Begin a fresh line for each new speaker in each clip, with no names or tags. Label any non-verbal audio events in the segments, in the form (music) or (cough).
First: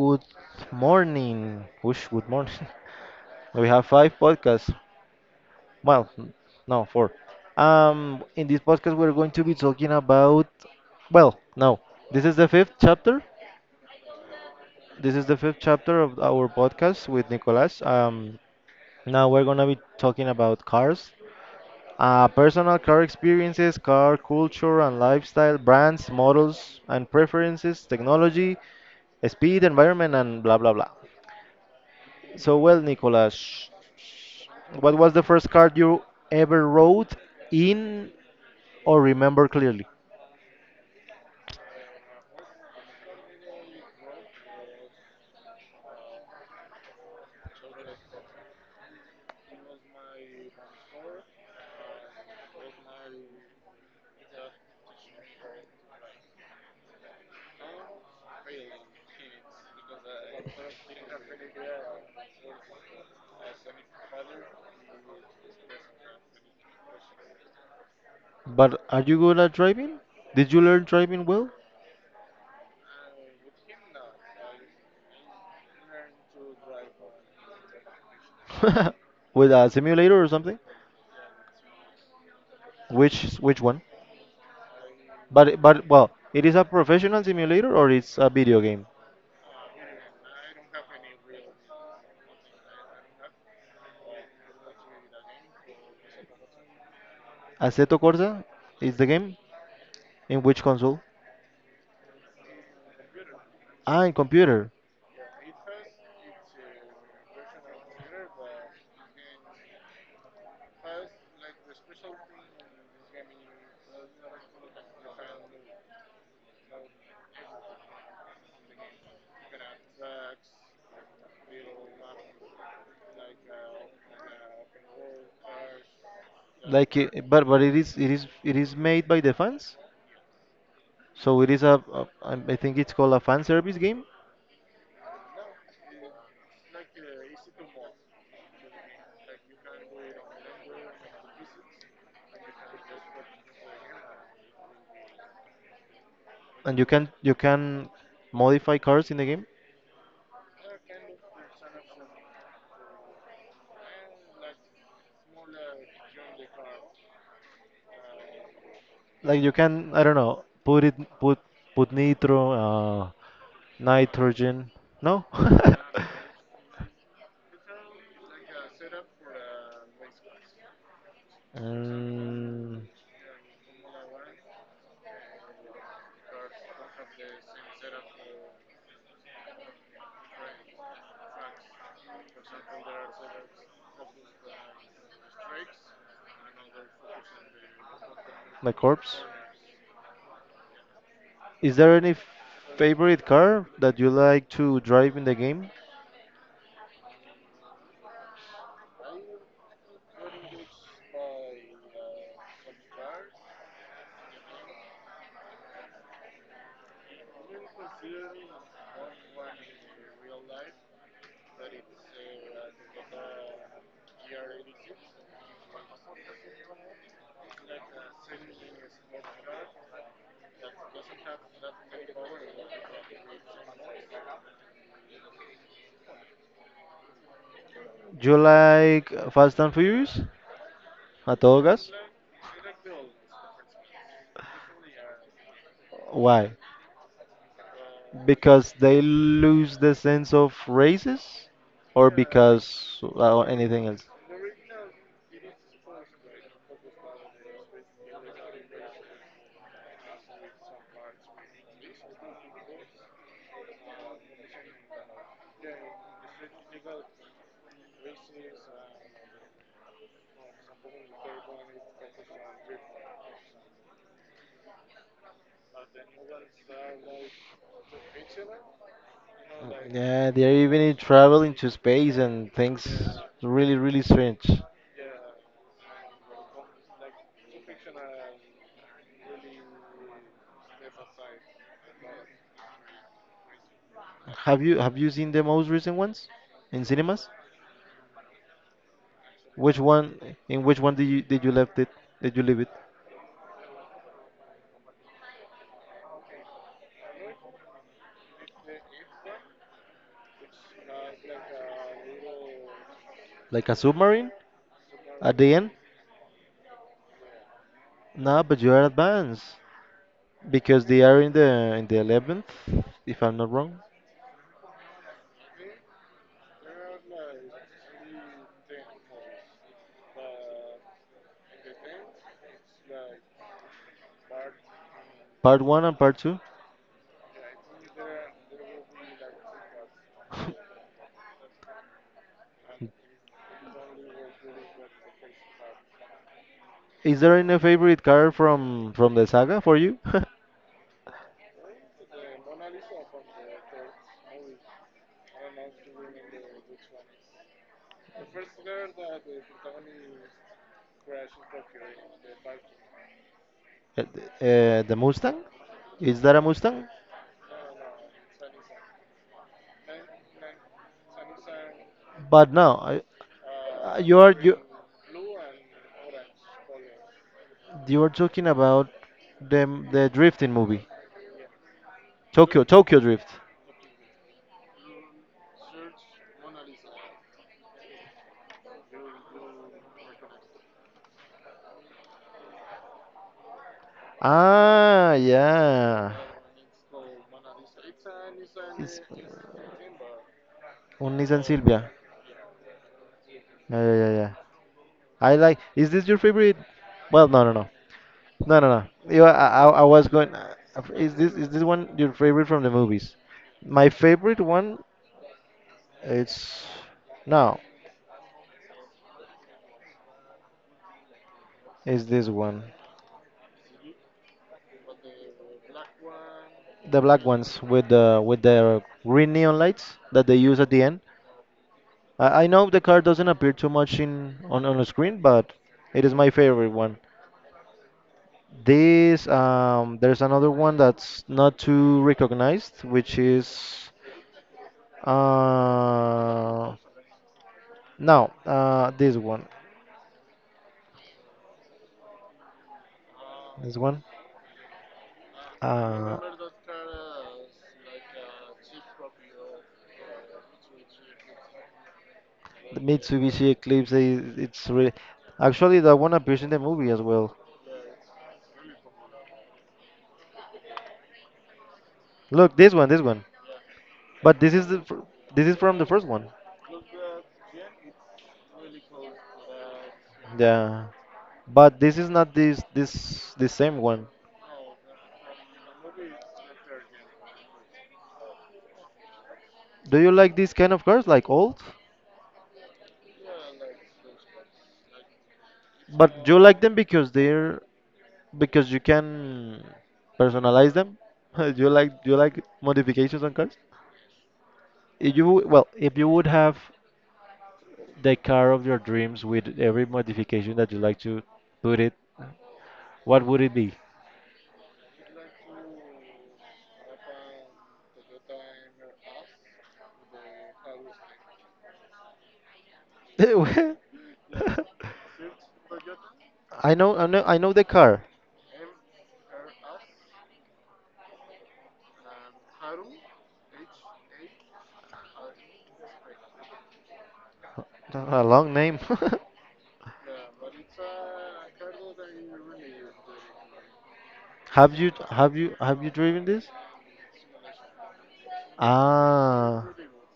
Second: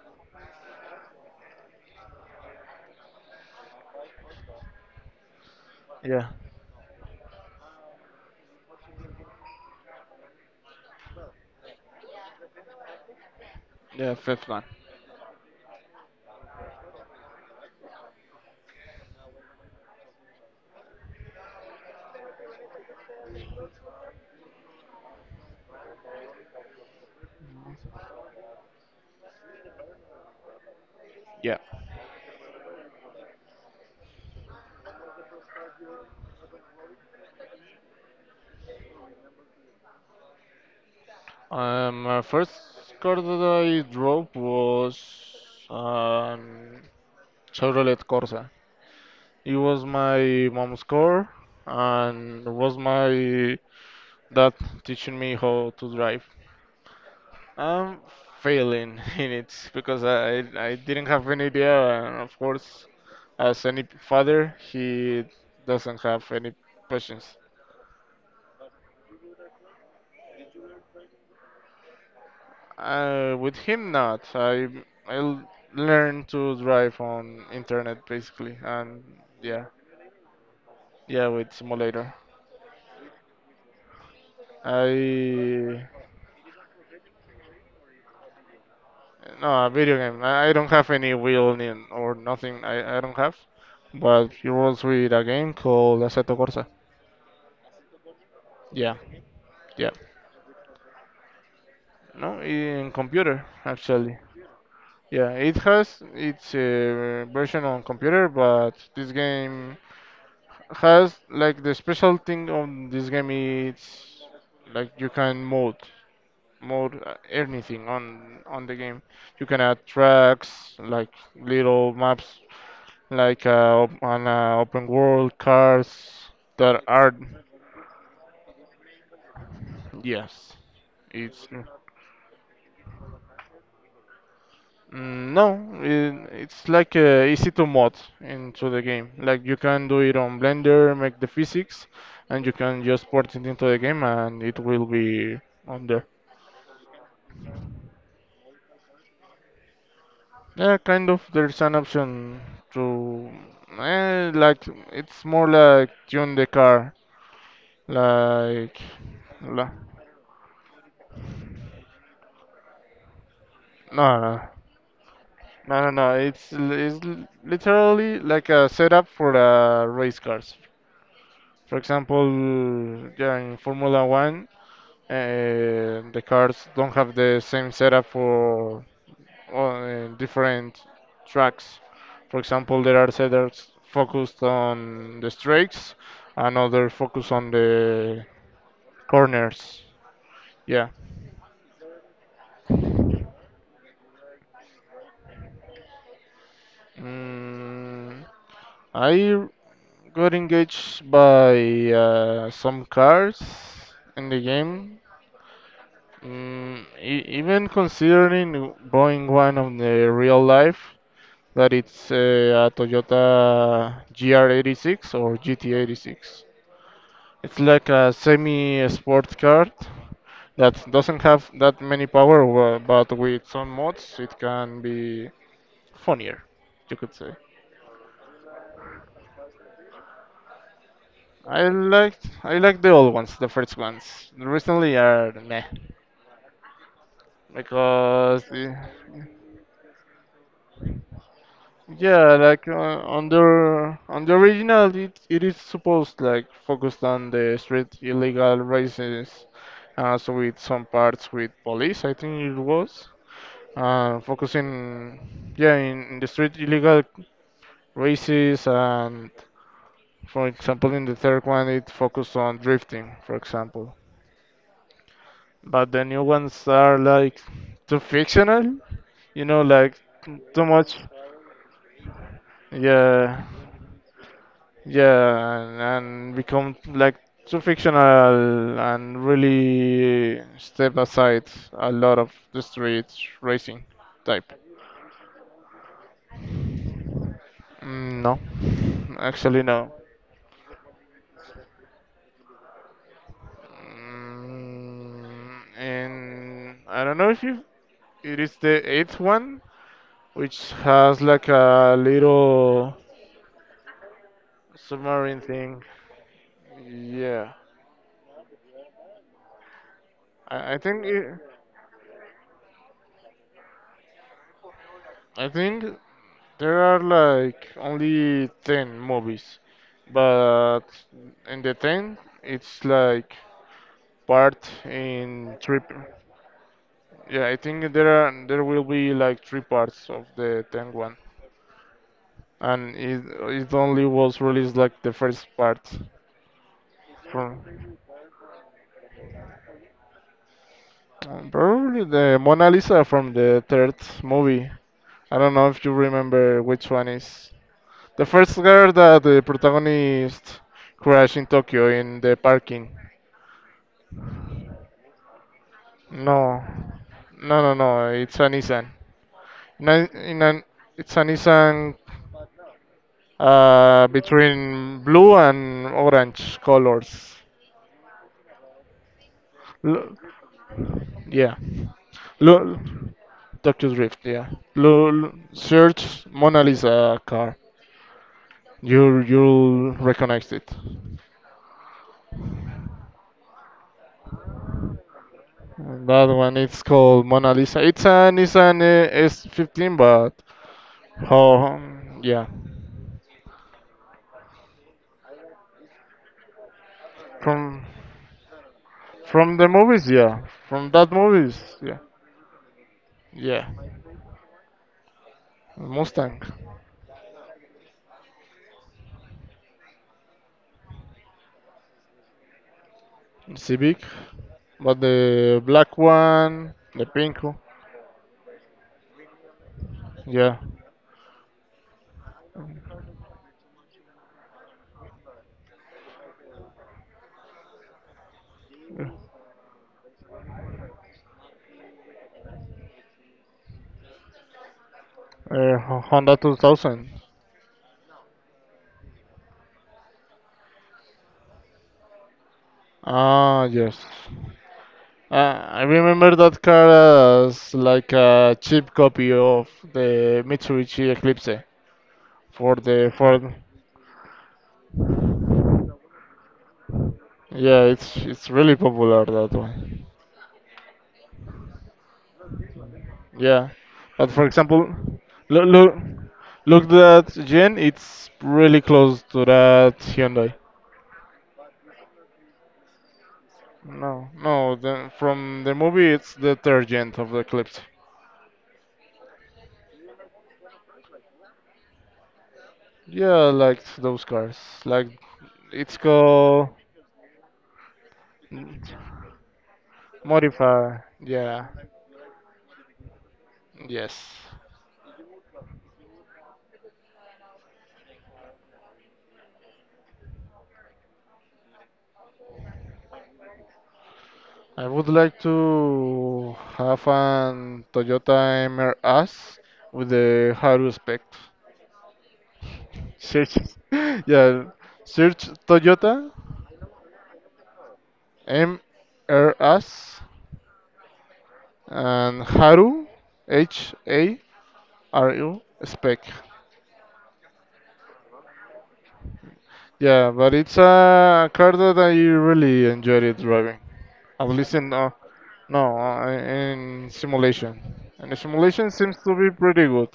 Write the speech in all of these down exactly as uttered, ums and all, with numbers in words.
good morning. Whoosh, good morning. (laughs) We have five podcasts. Well,
Yeah.
n- no, four. Um, in this podcast, we're going to be talking about. Well, no, this is the fifth chapter.
Yeah, fifth one.
This is the fifth chapter of our podcast with Nicolas. Um, now we're gonna be talking about cars, uh, personal car experiences, car culture and lifestyle, brands, models and preferences, technology, speed, environment, and blah blah blah.
Yeah.
So, well, Nicolas, what was the first card you ever rode in or remember clearly?
Um, my first car that I drove was um, Chevrolet Corsa. It was my mom's car, and it was my dad teaching me how to drive. I'm failing (laughs) in it because I I didn't have any idea, and of course, as any father, he doesn't have any patience.
But are you good at driving? Did you learn driving well?
Uh, with him, not. I I l- learned to drive on internet basically,
(laughs)
and
With a
yeah,
simulator or something?
yeah, with simulator.
Which which one? But but
I
well, it is a professional simulator or it's a video game?
No, a video game. I, I don't have any wheel ni- or nothing. I, I don't have. But it was with a game called Assetto Corsa.
Assetto Corsa is
Yeah,
the game.
yeah.
In which console?
No, in computer
Ah, in
actually.
computer.
Yeah, it has its uh, version on computer, but this game has like the special thing on this game is like you can mode mode uh, anything on on the game. You can add tracks like little maps like uh, op- on uh, open world cars that
Like,
are.
it, but but it is it is it is made by the fans,
Yes
so it
it's
is
mm,
a, a I I think it's called a fan service game.
no it, it's like uh, easy to mod into the game, like you can do it on blender, make the physics, and you can just port it into the game, and it will be on there.
And you can you can modify cars in the game.
Yeah, kind of. There's an option to, eh, like, it's more like tune the car. Like,
Like, you
la,
can, I don't know, put it put put nitro, uh,
no, no,
nitrogen. No,
no, no,
(laughs)
no. It's l- it's l- literally like a setup for uh, race cars. For example,
mm,
yeah, in Formula One, uh, the cars don't have the same setup for on different tracks. For example, there are setters focused on the straights, and others focus on the
the corpse.
corners. Yeah.
Is there any favorite car that you like to drive in the game?
Mm, I got engaged by uh, some cars in the game. Mm, e- even considering buying one on the real life, that it's uh, a Toyota G R eighty-six or G T eighty-six. It's like a semi sport card that doesn't have that many power, wa- but with some mods it can be funnier, you could say.
Do you like Fast and Furious? A todo
I
gas?
liked I like the old ones, the first ones. The recently are meh
Why?
because
Because
eh,
they lose the sense of races, or
yeah, like
because
uh, on
uh, anything
the
else?
on the original, it, it is supposed, like, focused on the street illegal races, uh, so with some parts with police, I think it was. Uh, focusing, yeah, in, in the street illegal races, and for example in the third one it focused on drifting, for example, but the new ones are like too fictional, you know
Mm,
like
Yeah, they're
too
even
much.
traveling to space and things
Yeah,
really, really strange.
yeah, and, and become like too fictional and really step aside a lot of the street racing type.
Have you have you seen the most recent ones in cinemas?
Mm, no. Actually,
Which
no.
one? In which one did you did you left it? Did you leave it?
Mm, and I don't know if you it is the eighth one, which has like a little
Like a submarine at
submarine
the end?
thing. Yeah,
No, but you are advanced
I, I
because they
think
are in
it,
the in the eleventh, if I'm not wrong.
I think there are like only ten movies, but in the ten it's like part
Part
in
one
three.
and
p-
part two.
Yeah, I think there are there will be like three parts of the ten one. and it, it only was released like the first part.
Is there any
From,
favorite car from from the saga for you? (laughs)
uh, probably the Mona Lisa from the third movie. I don't know if you remember which one is the first girl that the protagonist crashed in Tokyo in the parking.
Uh, the Mustang? Is that a
No,
Mustang?
no, no, no. It's a Nissan. In a, in an, It's a Nissan,
But no, I, uh,
uh,
you are you
between blue and orange colors.
you are talking about the the drifting movie,
Yeah.
Tokyo
Look,
Tokyo Drift.
Tokyo Drift. Yeah. Look, search Mona Lisa car. You you'll recognize it.
Ah, yeah.
That one it's called Mona Lisa. It's a Nissan,
It's
uh, S fifteen, but
on Nissan
oh,
Silvia.
yeah.
Yeah, yeah, yeah, yeah. I like. Is this your favorite? Well, no, no, no,
From
no, no, no. You, I,
from
I
the
I was
movies,
going,
yeah.
uh,
From that
Is this is
movies,
this one
yeah,
your favorite from the movies?
yeah.
My favorite one,
Mustang,
it's no, is this one.
Civic, but the black one,
The
the
black
pink one,
ones with the with the green neon lights that they
yeah.
use at the end. I, I know the car doesn't appear too much in on, on the screen, but it is my favorite one. This um, There's another one that's not too recognized, which is
Uh, Honda
uh,
two thousand.
no, uh, this one.
Ah,
This
yes.
one.
Uh, I
Uh,
remember that car as like a cheap copy of the Mitsubishi Eclipse for
the
the
Mitsubishi
Ford.
Eclipse is it's really, actually that one appears in the movie as well.
Yeah, it's it's really popular that one.
Look, this one, this one.
Yeah, but
But
for
this is the,
example,
fir- this is
look
from the
look
first one.
look that Gen. It's really close to that Hyundai.
Yeah. But this is not this this the same one.
No, no. The, from the movie, it's the third gen of the Eclipse.
Do you like these kind of cars like old?
Yeah, I liked those cars. Like it's
But you like
called.
them because they're because you can personalize them?
Modify,
(laughs) Do
yeah,
you like do you like modifications on cars?
yes.
If you w- Well, if you would have the car of your dreams with every modification that you like to put it, what would it be?
I would like to have an Toyota M R-S with the Haru spec. Search,
(laughs)
(laughs) yeah, search Toyota
I know I know I know the car.
M R S and Haru H A R U spec.
A long name. (laughs)
Yeah, but it's a car that I really enjoyed it driving. At
Have
least
you
in uh,
have you have you
no,
driven
uh,
this?
in simulation, and the simulation seems to be
Ah,
pretty good.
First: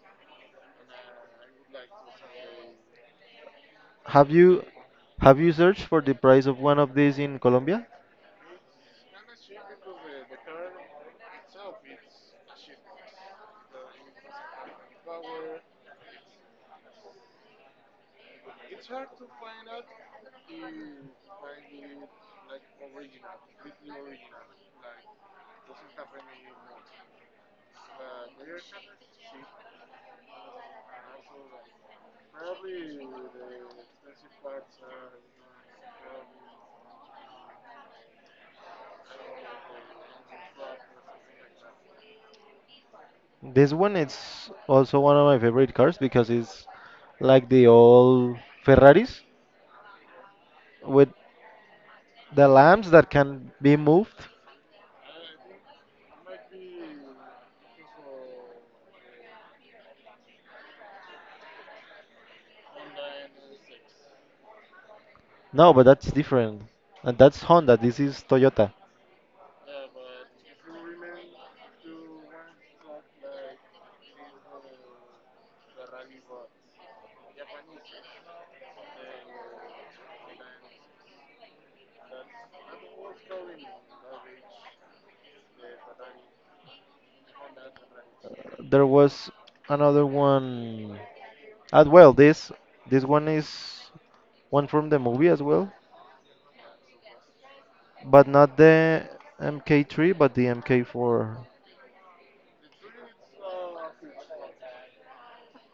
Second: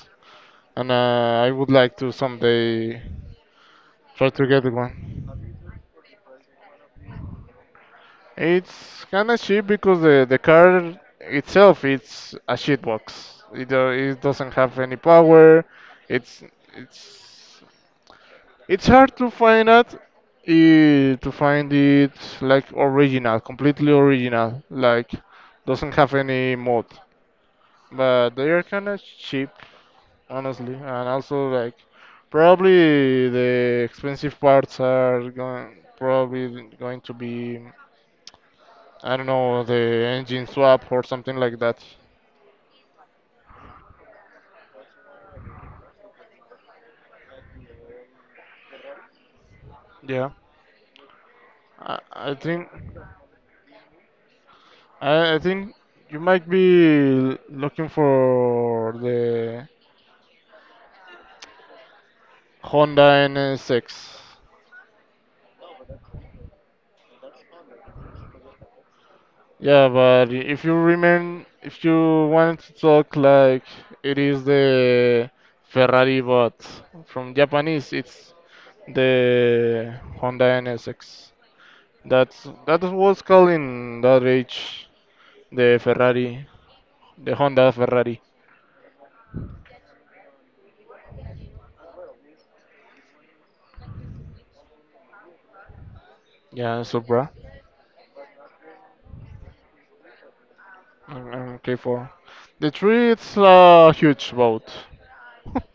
and uh, I would like to someday
have
try to
you
get one.
have you searched for the price of one of these in Colombia?
It's kind of cheap because the, the car itself it's a shitbox. It, uh, it doesn't have any power. It's it's it's hard to find out, eh, to find it like original, completely original, like doesn't have any mod. But they are kind of cheap, honestly. And also, like, probably the expensive parts are going, probably going to be, I don't know, the engine swap or something like that.
This one is also one of my favorite cars because it's like the old Ferraris
Yeah,
with
I, I
the
think.
lamps that can be moved.
I, I think you might be looking for the Honda N S X.
No, but that's different. And that's Honda. This is Toyota.
Yeah, but if you remain, if you want to talk like it is the Ferrari, but from Japanese, it's the Honda N S X. That's that was called in that age the Ferrari, the Honda Ferrari.
There was another one as well. This this one is one from the movie as well.
Yeah, Supra,
But not the mark three, but the
and,
mark four.
and K four. The tree it's a huge boat. (laughs)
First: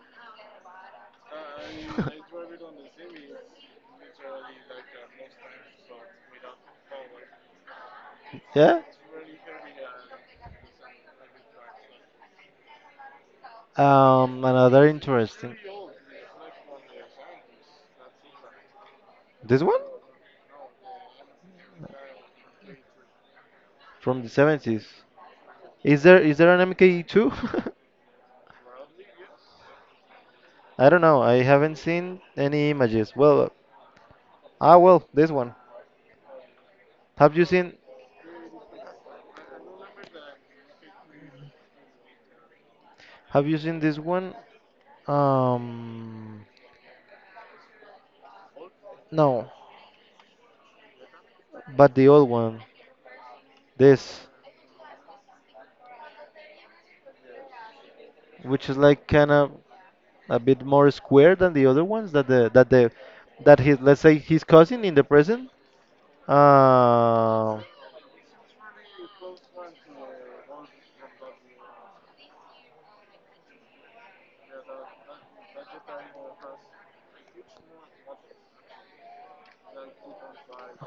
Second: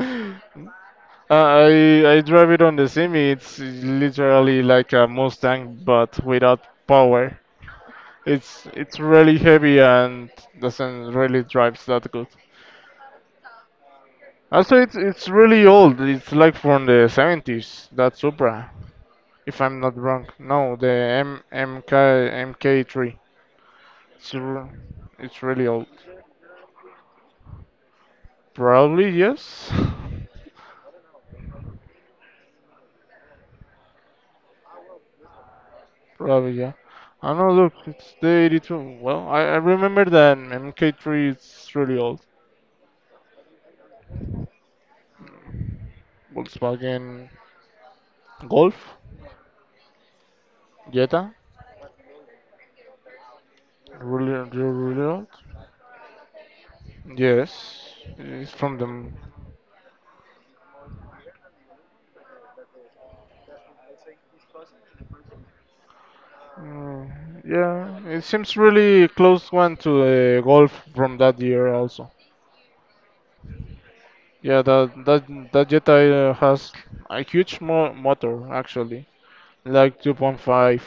I I drive it on the semi. It's literally like a Mustang but without power. It's
Yeah.
it's really heavy and doesn't really drives that good.
Um,
Also,
another
it's it's
interesting.
really old. It's like from the seventies, that Supra. If
This
I'm
one?
not wrong. No, the M MK M K three.
From the
It's r-
seventies.
it's really old.
Is there is there an M K two?
Probably yes.
(laughs) I don't know. I haven't seen any images. Well, ah, well, this one.
(laughs) Probably yeah. I
Have you
know. Look,
seen
it's the eighty-two. Well, I, I remember that M K three is really old.
Have you seen this one? Um,
Volkswagen Golf
No,
Jetta.
but the old one. This,
Really, really, really old. Yes, it's
which is
from the.
like
M-
kind of a bit more square than the other ones that the that the that his let's say his cousin in the present,
Mm,
uh
yeah, it seems really close one to the Golf from that year also. Yeah, the the the Jetta uh, has a huge mo motor actually, like two point five.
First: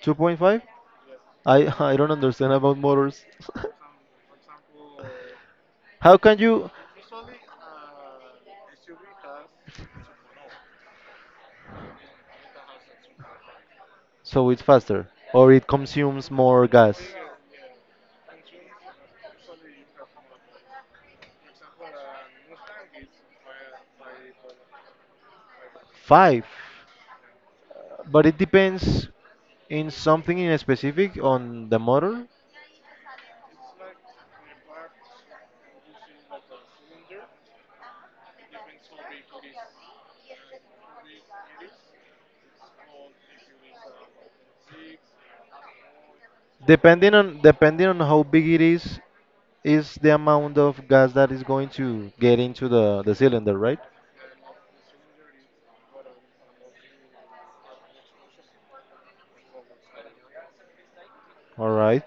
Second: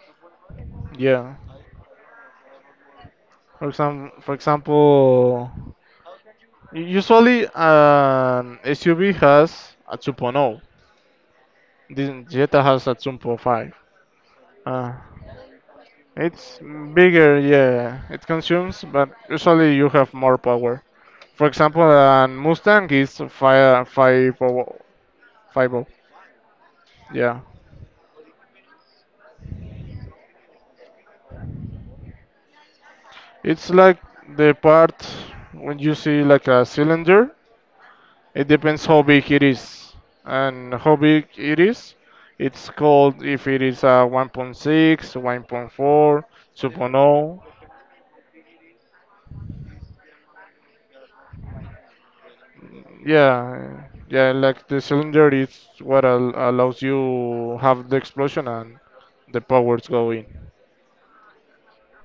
two point five.
Yeah.
i (laughs) I don't understand about motors. (laughs)
For example, for example,
How can you,
u- usually an S U V has a 2.0. This Jetta has a two point five.
so it's
Uh,
faster or it consumes
it's
more gas?
bigger, yeah. It consumes, but usually you have more power. For example, an Mustang is five five oh, five oh.
five.
Yeah.
But it depends in something in specific on the motor.
It's like the part when you see like a cylinder. It depends how big it is, and how big it is. It's called if it is a one point six, one point four, yeah,
depending on
2.0.
depending on how big it is is the amount of gas that is going to get into the the cylinder, right?
Yeah, yeah. Like the cylinder is what al- allows you have the explosion and the powers go in.
All right.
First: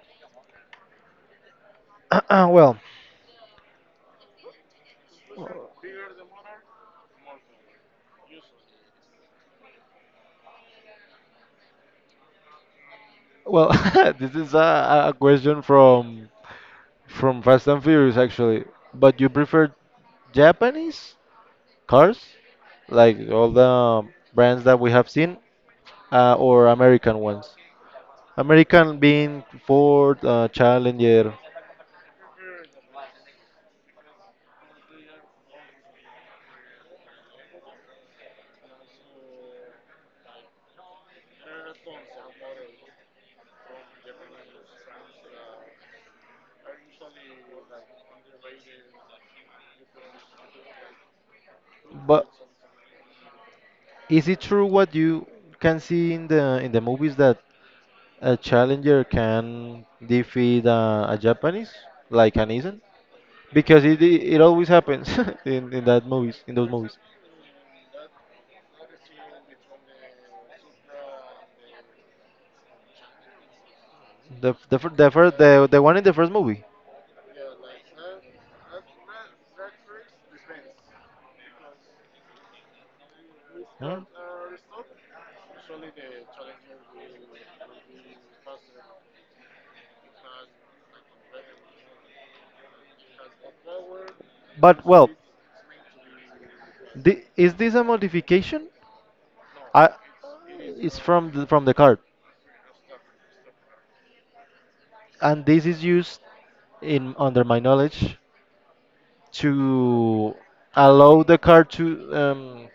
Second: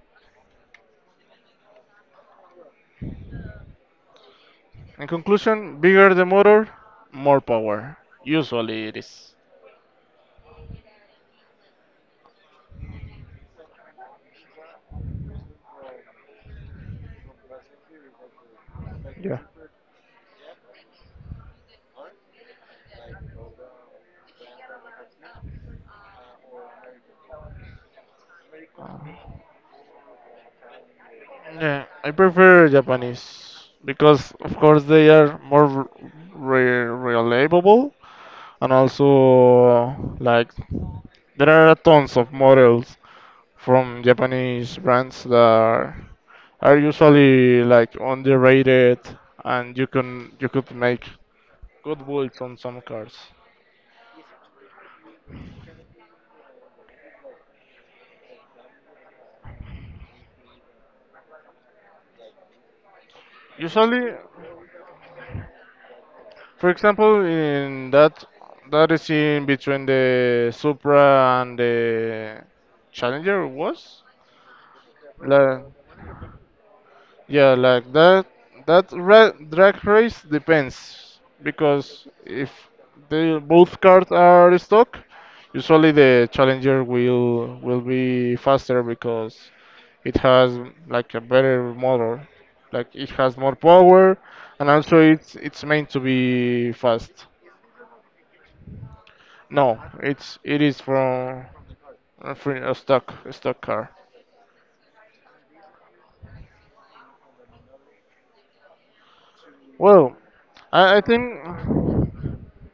(clears throat) well
In conclusion, bigger the motor, more power. Usually it is.
Well, (laughs) this is a, a question from from Fast and Furious, actually. But you
Yeah.
prefer Japanese cars, like all the brands that we have seen, uh, or American ones? American being Ford, uh, Challenger.
Yeah, I prefer Japanese because, of course, they are more re- reliable and also like there are tons of models from Japanese brands that are, are usually like underrated, and you can you could make good
But
builds on some cars.
is it true what you can see in the in the movies that a Challenger can defeat, uh, a Japanese, like an Nissan? Because it
Usually,
it it always happens (laughs) in in that movies in those
for
movies.
example, in that that is in between the Supra and the Challenger was.
The f- the fir- the first
La,
the the one in the first movie.
Yeah, like that. That ra- drag race depends because if the both
Hmm?
cars are stuck, usually the challenger will will be faster because it has like a better motor, like it has more power, and
But
also
well,
it's it's meant to be
thi-
fast.
is this a modification?
No,
I,
it's it is
it's from the,
from
from the card,
from a stock a stock car.
and this is used in under my knowledge
Well,
to
I, I
allow
think.
the car to, um,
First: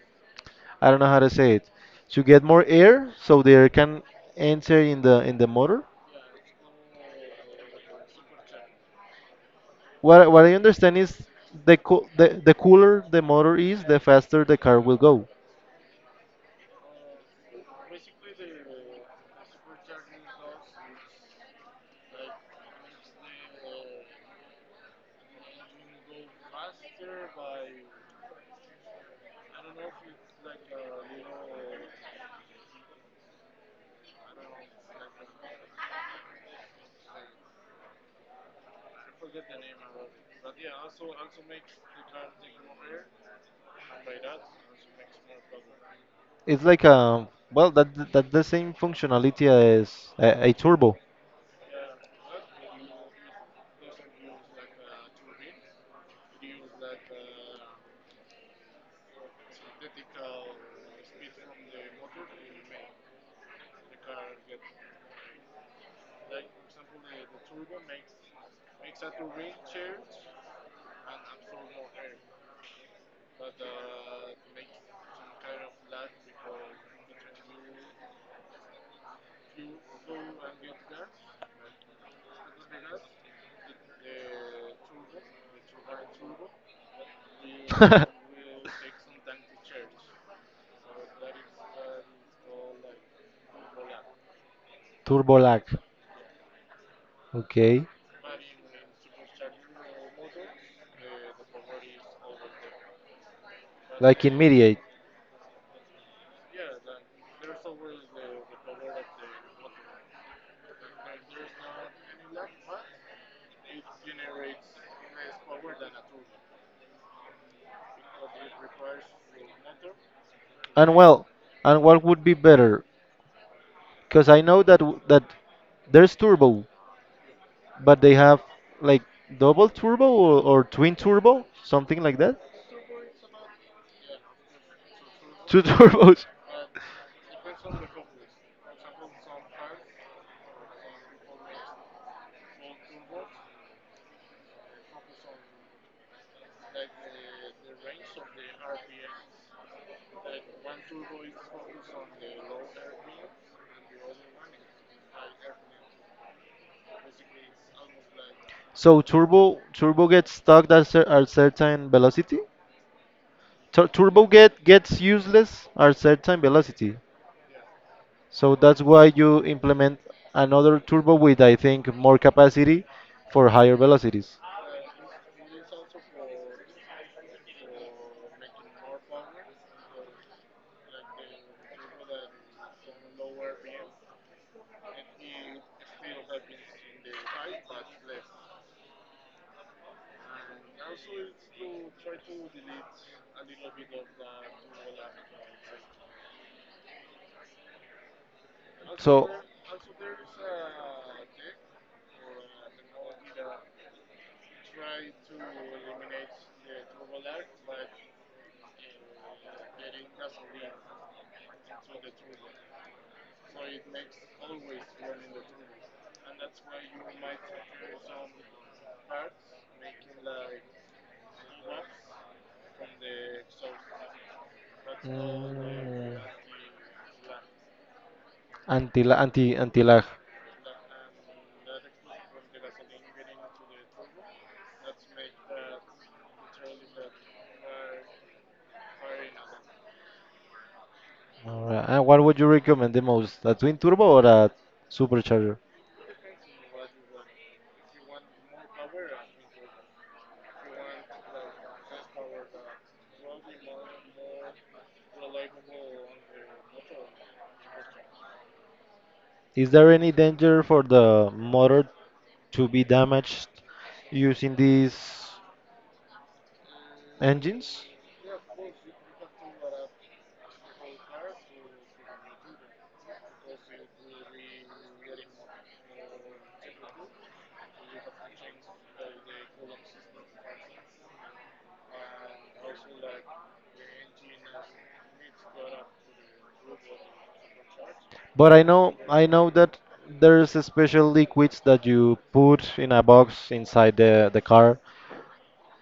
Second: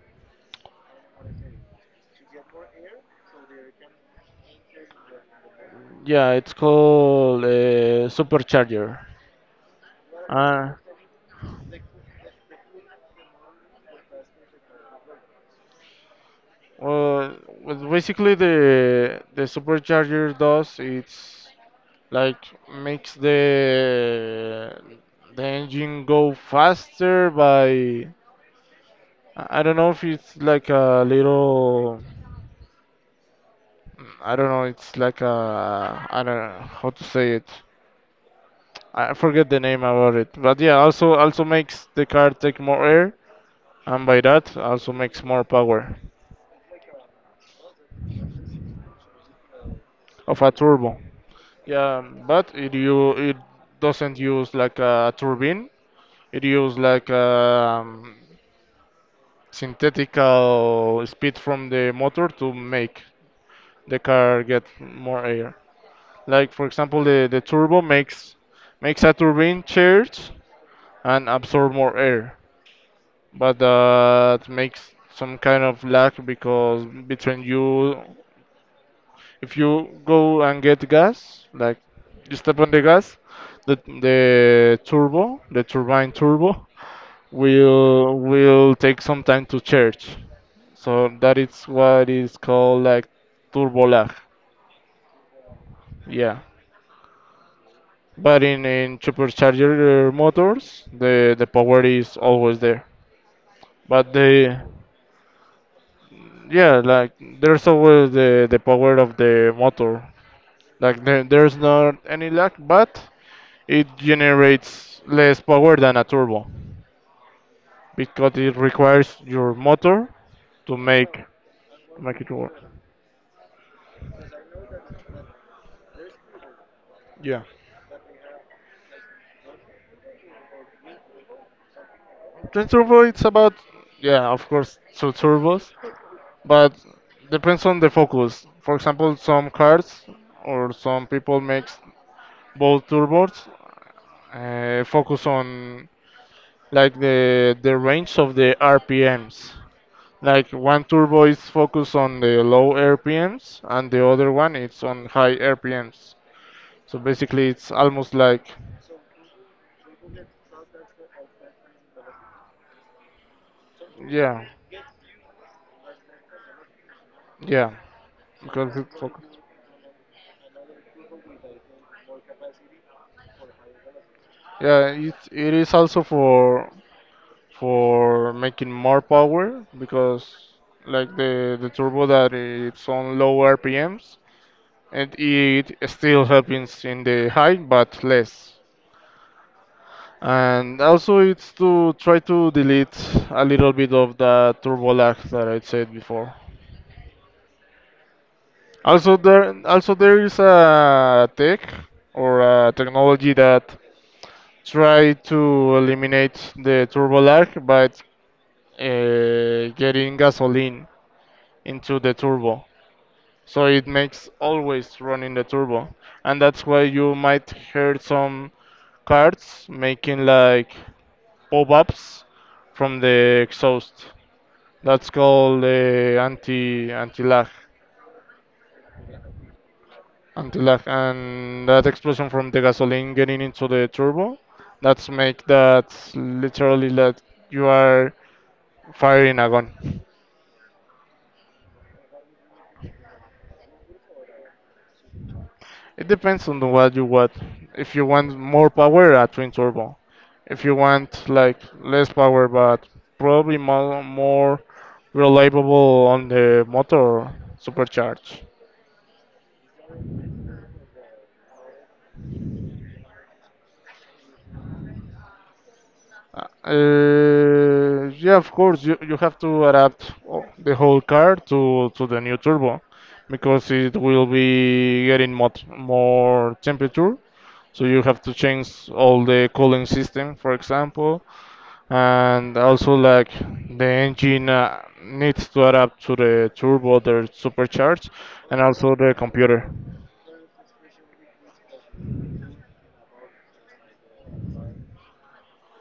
I don't know how to say it, to get more air, so the air can enter in the in the motor.
Yeah, it's called uh, supercharger.
What what I
Uh,
understand is, the co- the the cooler the motor is, the faster the car will go.
well, well, basically the the supercharger does. It's like makes the the engine go faster by, I I don't know if it's like a little. I don't know, it's like a, I don't know how to say it. I forget the name about it, but yeah, also also makes the car take more air, and by that also makes more power
It's like, a well, that that the same functionality as
of
a,
a
a turbo.
turbo. Yeah, but it you it doesn't use like a turbine. It use like um synthetical speed from the motor to make the car get more air. Like, for example, the, the turbo makes makes a turbine charge and absorb more air, but that makes some kind of lag because between you if you go and get gas, like you step on the gas, the the turbo, the turbine turbo will
(laughs)
will take some time to charge. So that is what is called like turbo lag.
Turbo lag.
Yeah.
Okay.
But in, in supercharger uh, motors, the, the power is always there. But
Like in
the
Mediate.
yeah, like there's always the, the power of the motor. Like there, there's not any lag, but it generates less power than a turbo because it requires your motor to
And,
make
well, and what
make
would
it
be
work.
better? Because I know that w- that there's turbo,
Yeah,
but they have like double turbo or, or twin turbo, something like that.
the turbo it's about, yeah, of course, two
Two (laughs)
turbos,
turbos.
but depends on the focus. For example, some cars or some people makes both turbos uh, focus on like the the range of the R P Ms. Like one turbo is focused on the low R P Ms and the other one it's on high R P Ms. So basically, it's almost like.
So turbo turbo gets stuck at cer- at certain velocity. Tur turbo
Yeah,
get gets useless at certain velocity.
yeah,
So
because
that's
it
why
focus.
you implement another turbo with, I think, more capacity for higher velocities.
Yeah, it it is also for for making more power because like the the turbo that it's on low R P Ms and it still happens in the high but less. And also it's to try to delete a little bit of the turbo lag that I said before. Also
So,
there also there is a tech or a technology that try to eliminate the turbo lag by uh, getting gasoline into the turbo. So it makes always running the turbo. And that's why you might hear some cars making like pop-ups from the exhaust. That's called
mm,
uh, anti anti lag,
anti anti anti lag.
anti lag, and that explosion from the gasoline getting into the turbo. That's make that literally that you are fire in a gun.
Alright. And what would you recommend the most, a twin turbo or a supercharger?
It depends on what you want. If you want more power, a twin turbo. If you want like less power, but probably more, more reliable on the motor supercharged.
Is there any danger for the motor to be damaged using these engines?
Uh, yeah, of course, you, you have to adapt o- the whole car to, to the new turbo because it will be getting much more temperature. So you have to change all the cooling system, for example. And also like the engine uh, needs to adapt to the turbo, the supercharge,
But
and
I know
also the
I know
computer.
that there's a special liquids that you put in a box inside the, the car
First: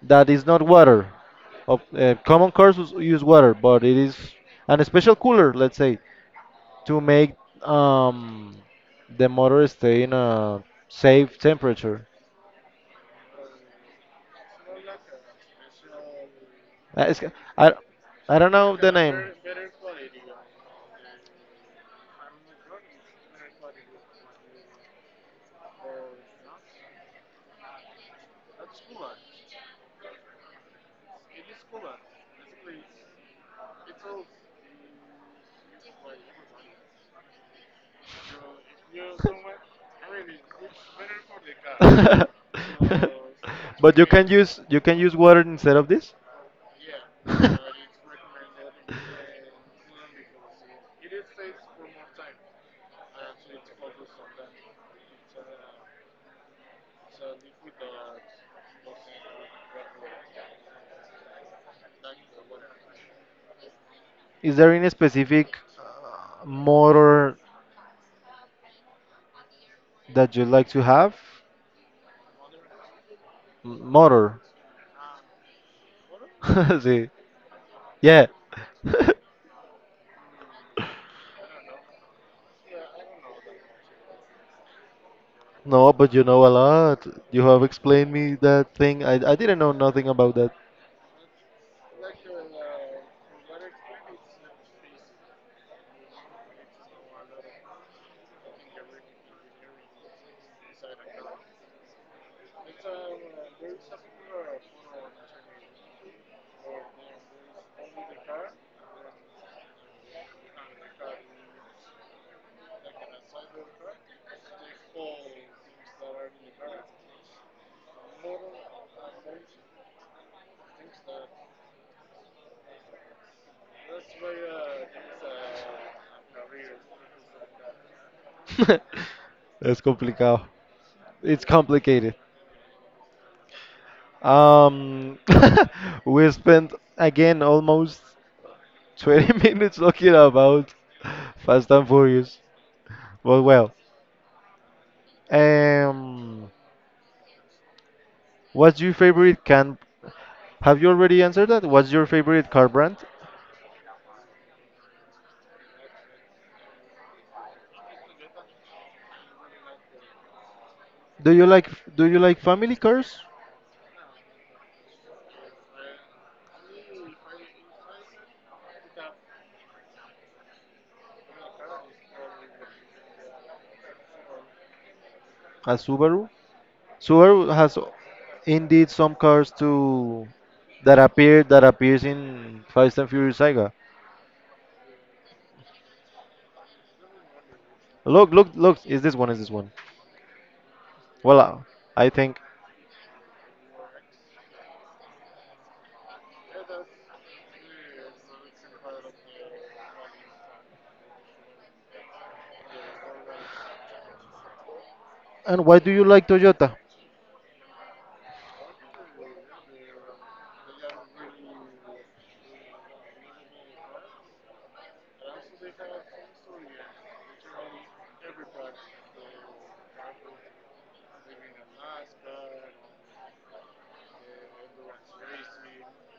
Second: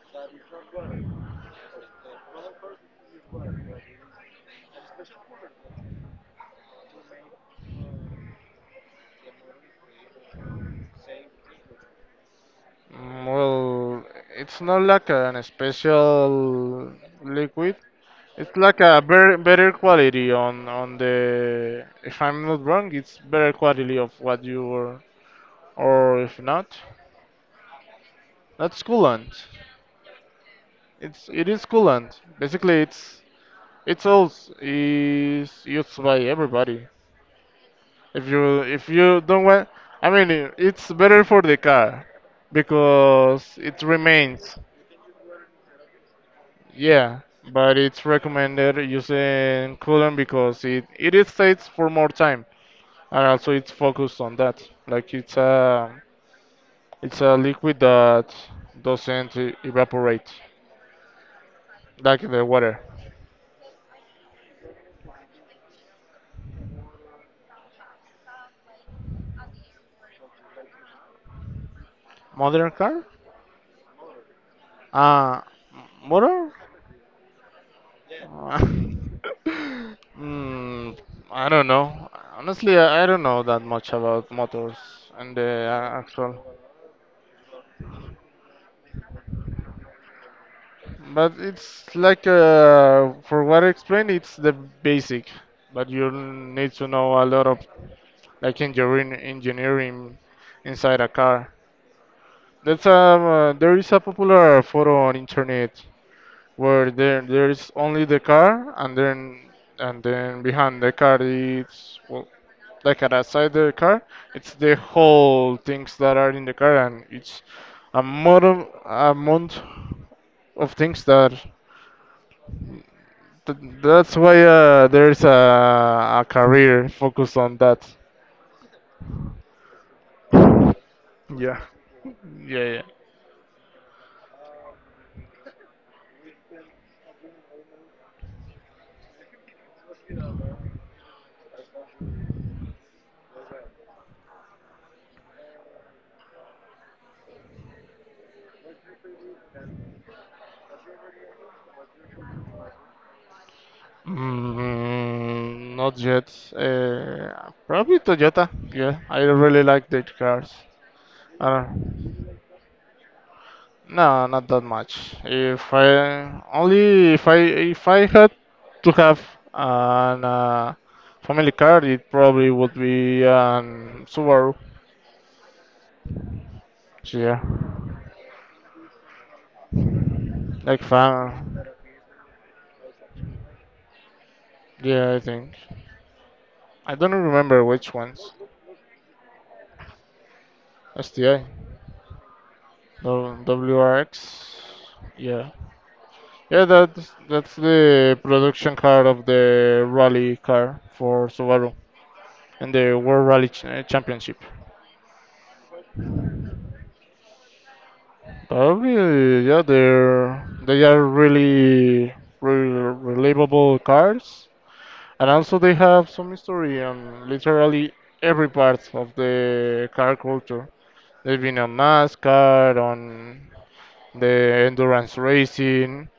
that is not water. Of- Uh, common cars us- use water, but it is an special cooler, let's say, to make, um, the motor stay in a safe temperature.
Mm, well, it's not like an special
Uh, it's, I,
liquid.
I don't
It's
know
like
the
a
name.
better, better quality on on the. If I'm not wrong, it's better quality of what you were, or if not, that's coolant. It's it is coolant. Basically, it's it's all is used by
(laughs)
everybody. If you if you don't want, I mean, i- it's better for the car
looks
because it
(laughs) But you, yeah, can, yeah,
remains.
use you can use water instead of this?
Yeah,
(laughs)
but it's recommended using coolant because it it stays for more time and also it's focused on that. Like it's a it's a liquid that doesn't e- evaporate like the water.
Is there any specific, uh, motor that you like to have?
Modern car?
M- Motor.
Uh, Motor?
(laughs) See, yeah.
Uh,
(laughs)
(laughs) mm, I don't know. Honestly, I I don't know that much about motors and the
No,
uh,
but you
actual.
know a lot. You have explained me that thing. I, I didn't know nothing about
But it's like, uh, for what I explained, it's the basic. But you need to know a lot of like engineering, engineering inside a car. That's um, uh, There is a popular photo on internet where there there is only the car and then and then behind the car it's well, like at outside the car. It's the whole things that are in the car, and it's a model amount of things that. th- That's why uh, there's a, a career focused on that.
that. (laughs) That's complicado. It's
Yeah.
complicated.
Yeah, yeah.
Um, (laughs) we spent again almost twenty (laughs) minutes talking about Fast and Furious. Well, well. Um, what's your favorite can? Have you already answered that? What's your favorite car brand?
Mm, not yet. Uh, probably Toyota. Yeah, I really like their cars.
Do you
I
like do
don't. know.
you like family cars?
No, not that much. If I only if I if I had to have an uh, family car, it probably would be an Subaru.
A Subaru?
Yeah,
Subaru has indeed some cars to
like
that appear that
fan.
appears in Fast and Furious Saga.
Yeah, I think. I don't remember which
Look,
ones.
look, look! Is this one? Is this one? Well,
S T I,
uh, I think.
W- WRX. Yeah, yeah. That's that's the production car of the rally car for Subaru and the World Rally Ch- Championship.
And why do you like Toyota?
Probably, yeah, they're they are really, really reliable cars, and also they have some history on literally every part of the car culture. They've been on NASCAR, on the endurance racing,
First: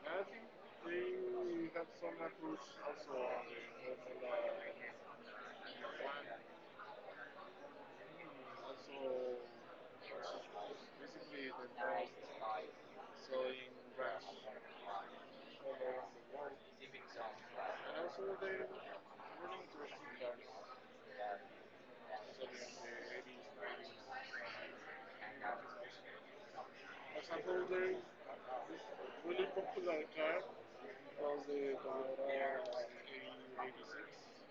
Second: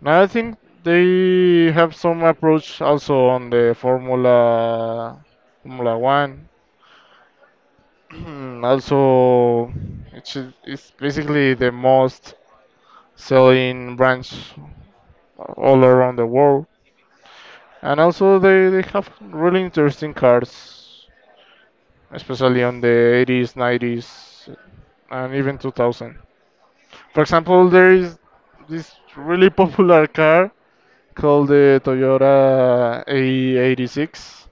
and I think they have some approach also on the Formula Formula One. (clears throat) Also, it's it's basically the most selling branch all around the world. And also, they, they have really interesting cars, especially on the eighties, nineties, and even two thousand. For example, there is this really (laughs) popular car called the Toyota A eighty-six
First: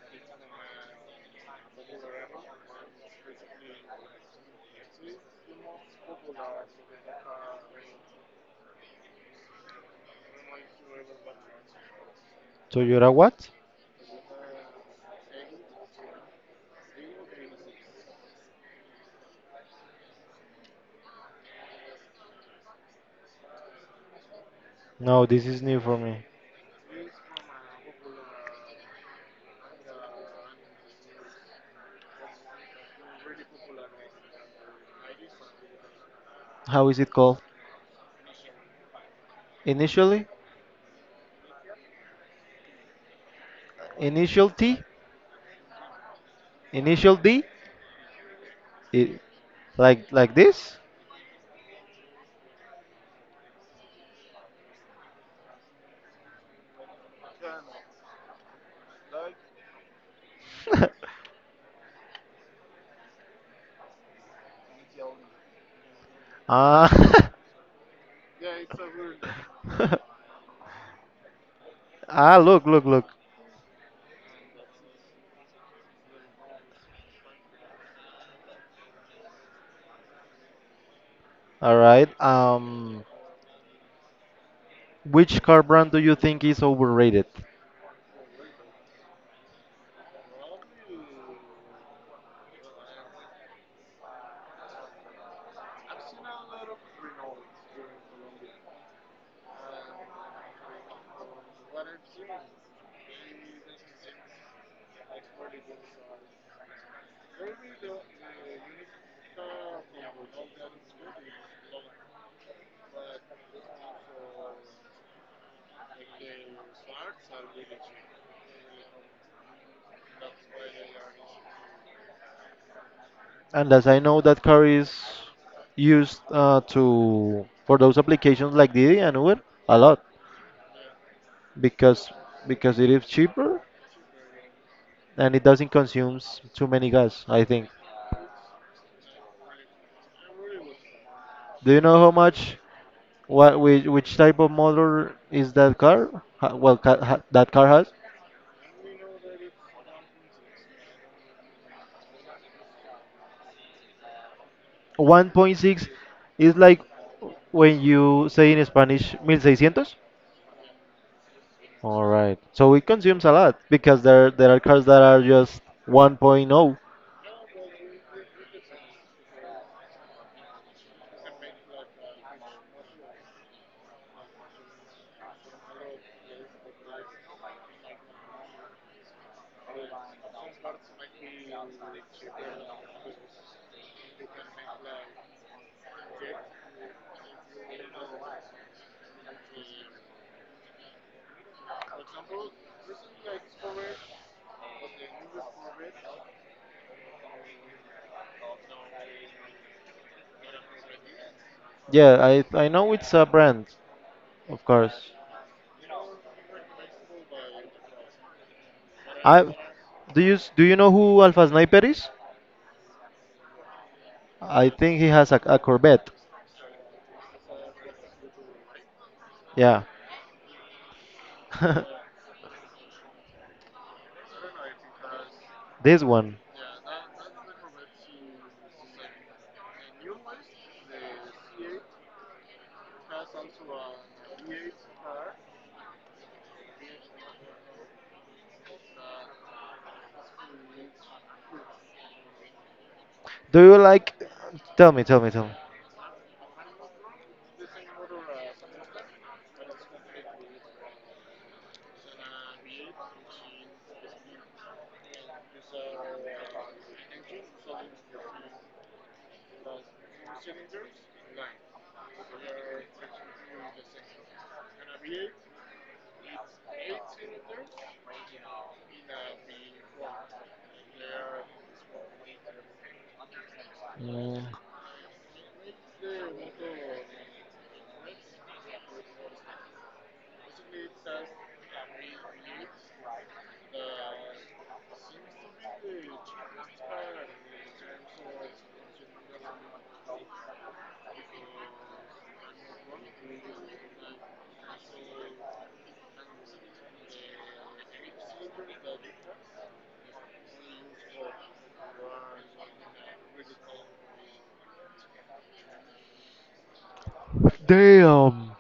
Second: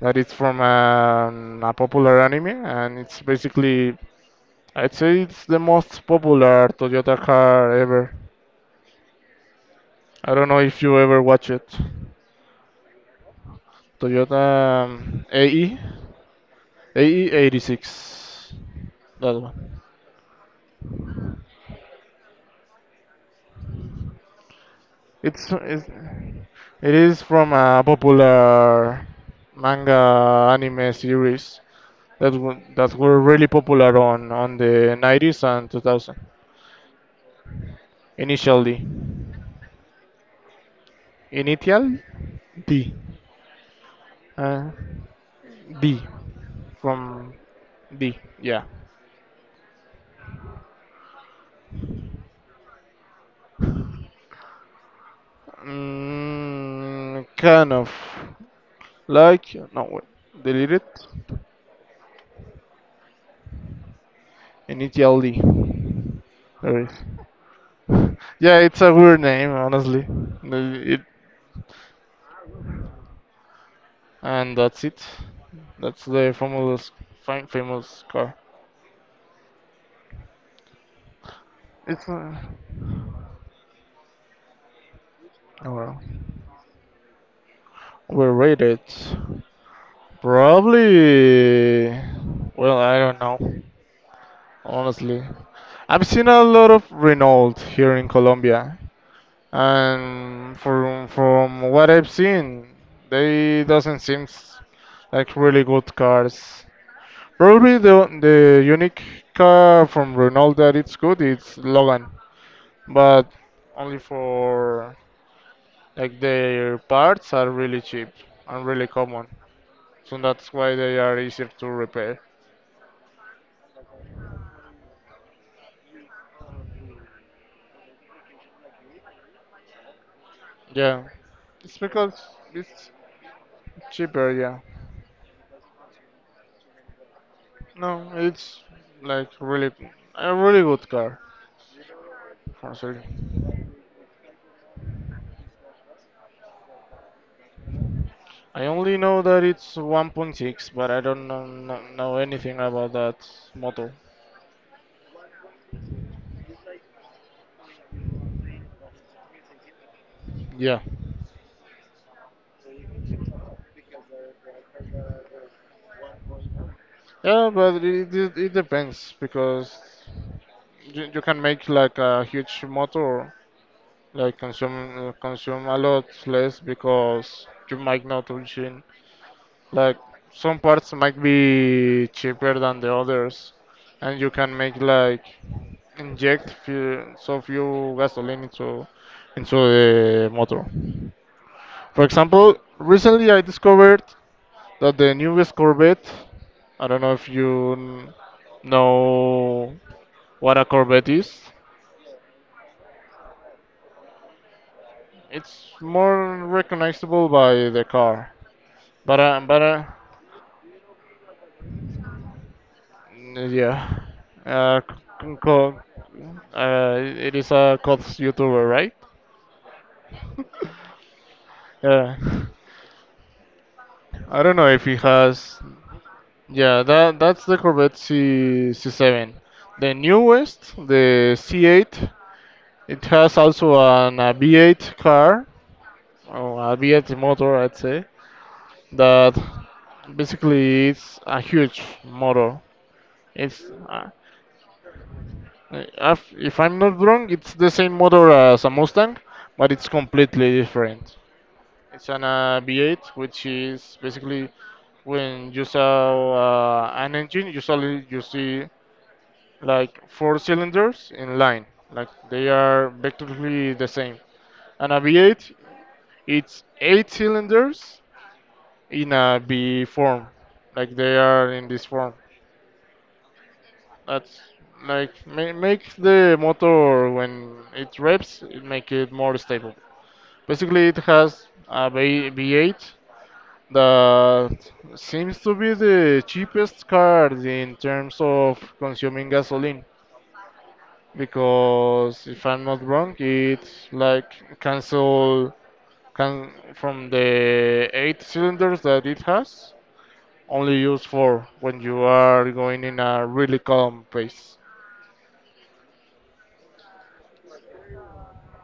that is from an, a popular anime, and it's basically, I'd say it's the most popular Toyota car ever. I don't know if you ever watch it.
Toyota what?
Toyota um, A E. A E eighty-six. That one.
No, this
It's,
is new
it's
for me.
it is from a popular manga anime series that wa- that were really popular on on the nineties and two thousand.
How is it called?
Initially,
Initially,
Initial D,
initial
uh,
T,
D
initial
from
D,
D. Yeah,
it, like like this.
mm, kind of like no wait, delete it.
(laughs)
Initial D. There is.
Ah,
(laughs) Yeah, it's a weird name, honestly.
(laughs)
The- It,
ah! Look, look, look.
and that's it. That's the famous, fam- famous car.
All
It's
right.
uh,
Um, which car
oh
brand
well.
do you think is overrated?
We're rated. Probably. Well, I don't know. Honestly, I've seen a lot of Renault here in Colombia, and from from what I've seen, they doesn't seem like really good cars. Probably the the unique car from Renault that it's good it's Logan, but only for like their parts are really cheap and really common, so that's why they are easier to repair.
And as I know, that car is used, uh, to for those applications like Didi and Uber a lot
Yeah, it's
because
because
because
it's
it is cheaper
cheaper. Yeah,
and it doesn't consumes too many gas, I think.
no, it's like really a really good car.
Do you know how much
Honestly,
what which, which type of motor is that car? Ha- Well, ca ha, that car has
I only know that it's one point six, but I don't know, know anything about that model.
one point six is like when you say in Spanish sixteen hundred.
Yeah.
All right. So it consumes a lot because there there are cars that are just 1.0.
Yeah, but it, it, it depends because you, you can make like a huge motor, like consume uh, consume a lot less because you might not reaching like some parts might be cheaper than the others, and you can make like inject few, so few gasoline into into the motor. For example, recently I discovered that the newest Corvette, I don't know if you n- know what a Corvette is.
Yeah, I I know it's a brand, of course.
It's more recognizable by the car, but uh,
I
but uh,
do you s- Do you know who Alpha Sniper is?
yeah,
I
uh,
think he has
c-
a, a
co-
Corvette.
uh, it is a COTS YouTuber, right?
Yeah,
Yeah,
(laughs)
I don't know if he has.
this one.
Yeah, that that's the Corvette C C7. The newest, the C eight, it has also an a V eight car, or a V eight motor, I'd say. That basically it's a huge motor. It's
Do you
uh,
like? Tell me, tell me, tell me.
if, if I'm not wrong, it's the same motor as a Mustang, but it's completely different. It's an uh, V eight, which is basically when you saw uh, an engine, usually you see like four cylinders in line, like they are basically the same. And a V eight, it's eight cylinders in a V form, like they are in this form. That's
Mm,
like ma- make the motor when it revs, it make it more stable. Basically, it has a V- V8 that seems to be the cheapest car in terms of consuming gasoline because if I'm not wrong, it's like cancel can from the eight cylinders that it has, only use four when you are going in a really calm pace.
Damn.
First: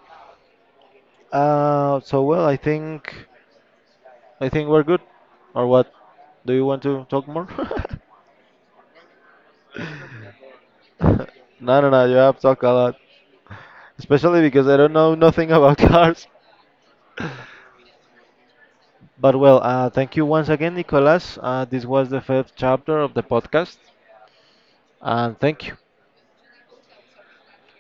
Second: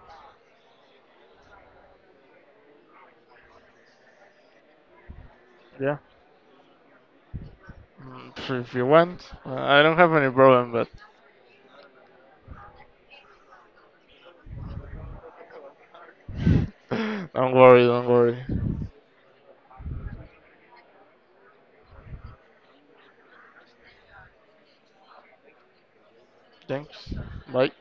Uh, so, well, I think I think we're good, or what? Do you want to talk more? (laughs)
Mm, If if you want, uh, I don't have any problem, but
No, no, no. You have talked a lot, especially because I don't know nothing about (laughs) cars.
(laughs) don't worry, don't worry.
But well, uh, thank you once again, Nicolas. Uh, this was the first chapter of the podcast, and thank you.
Thanks. Bye.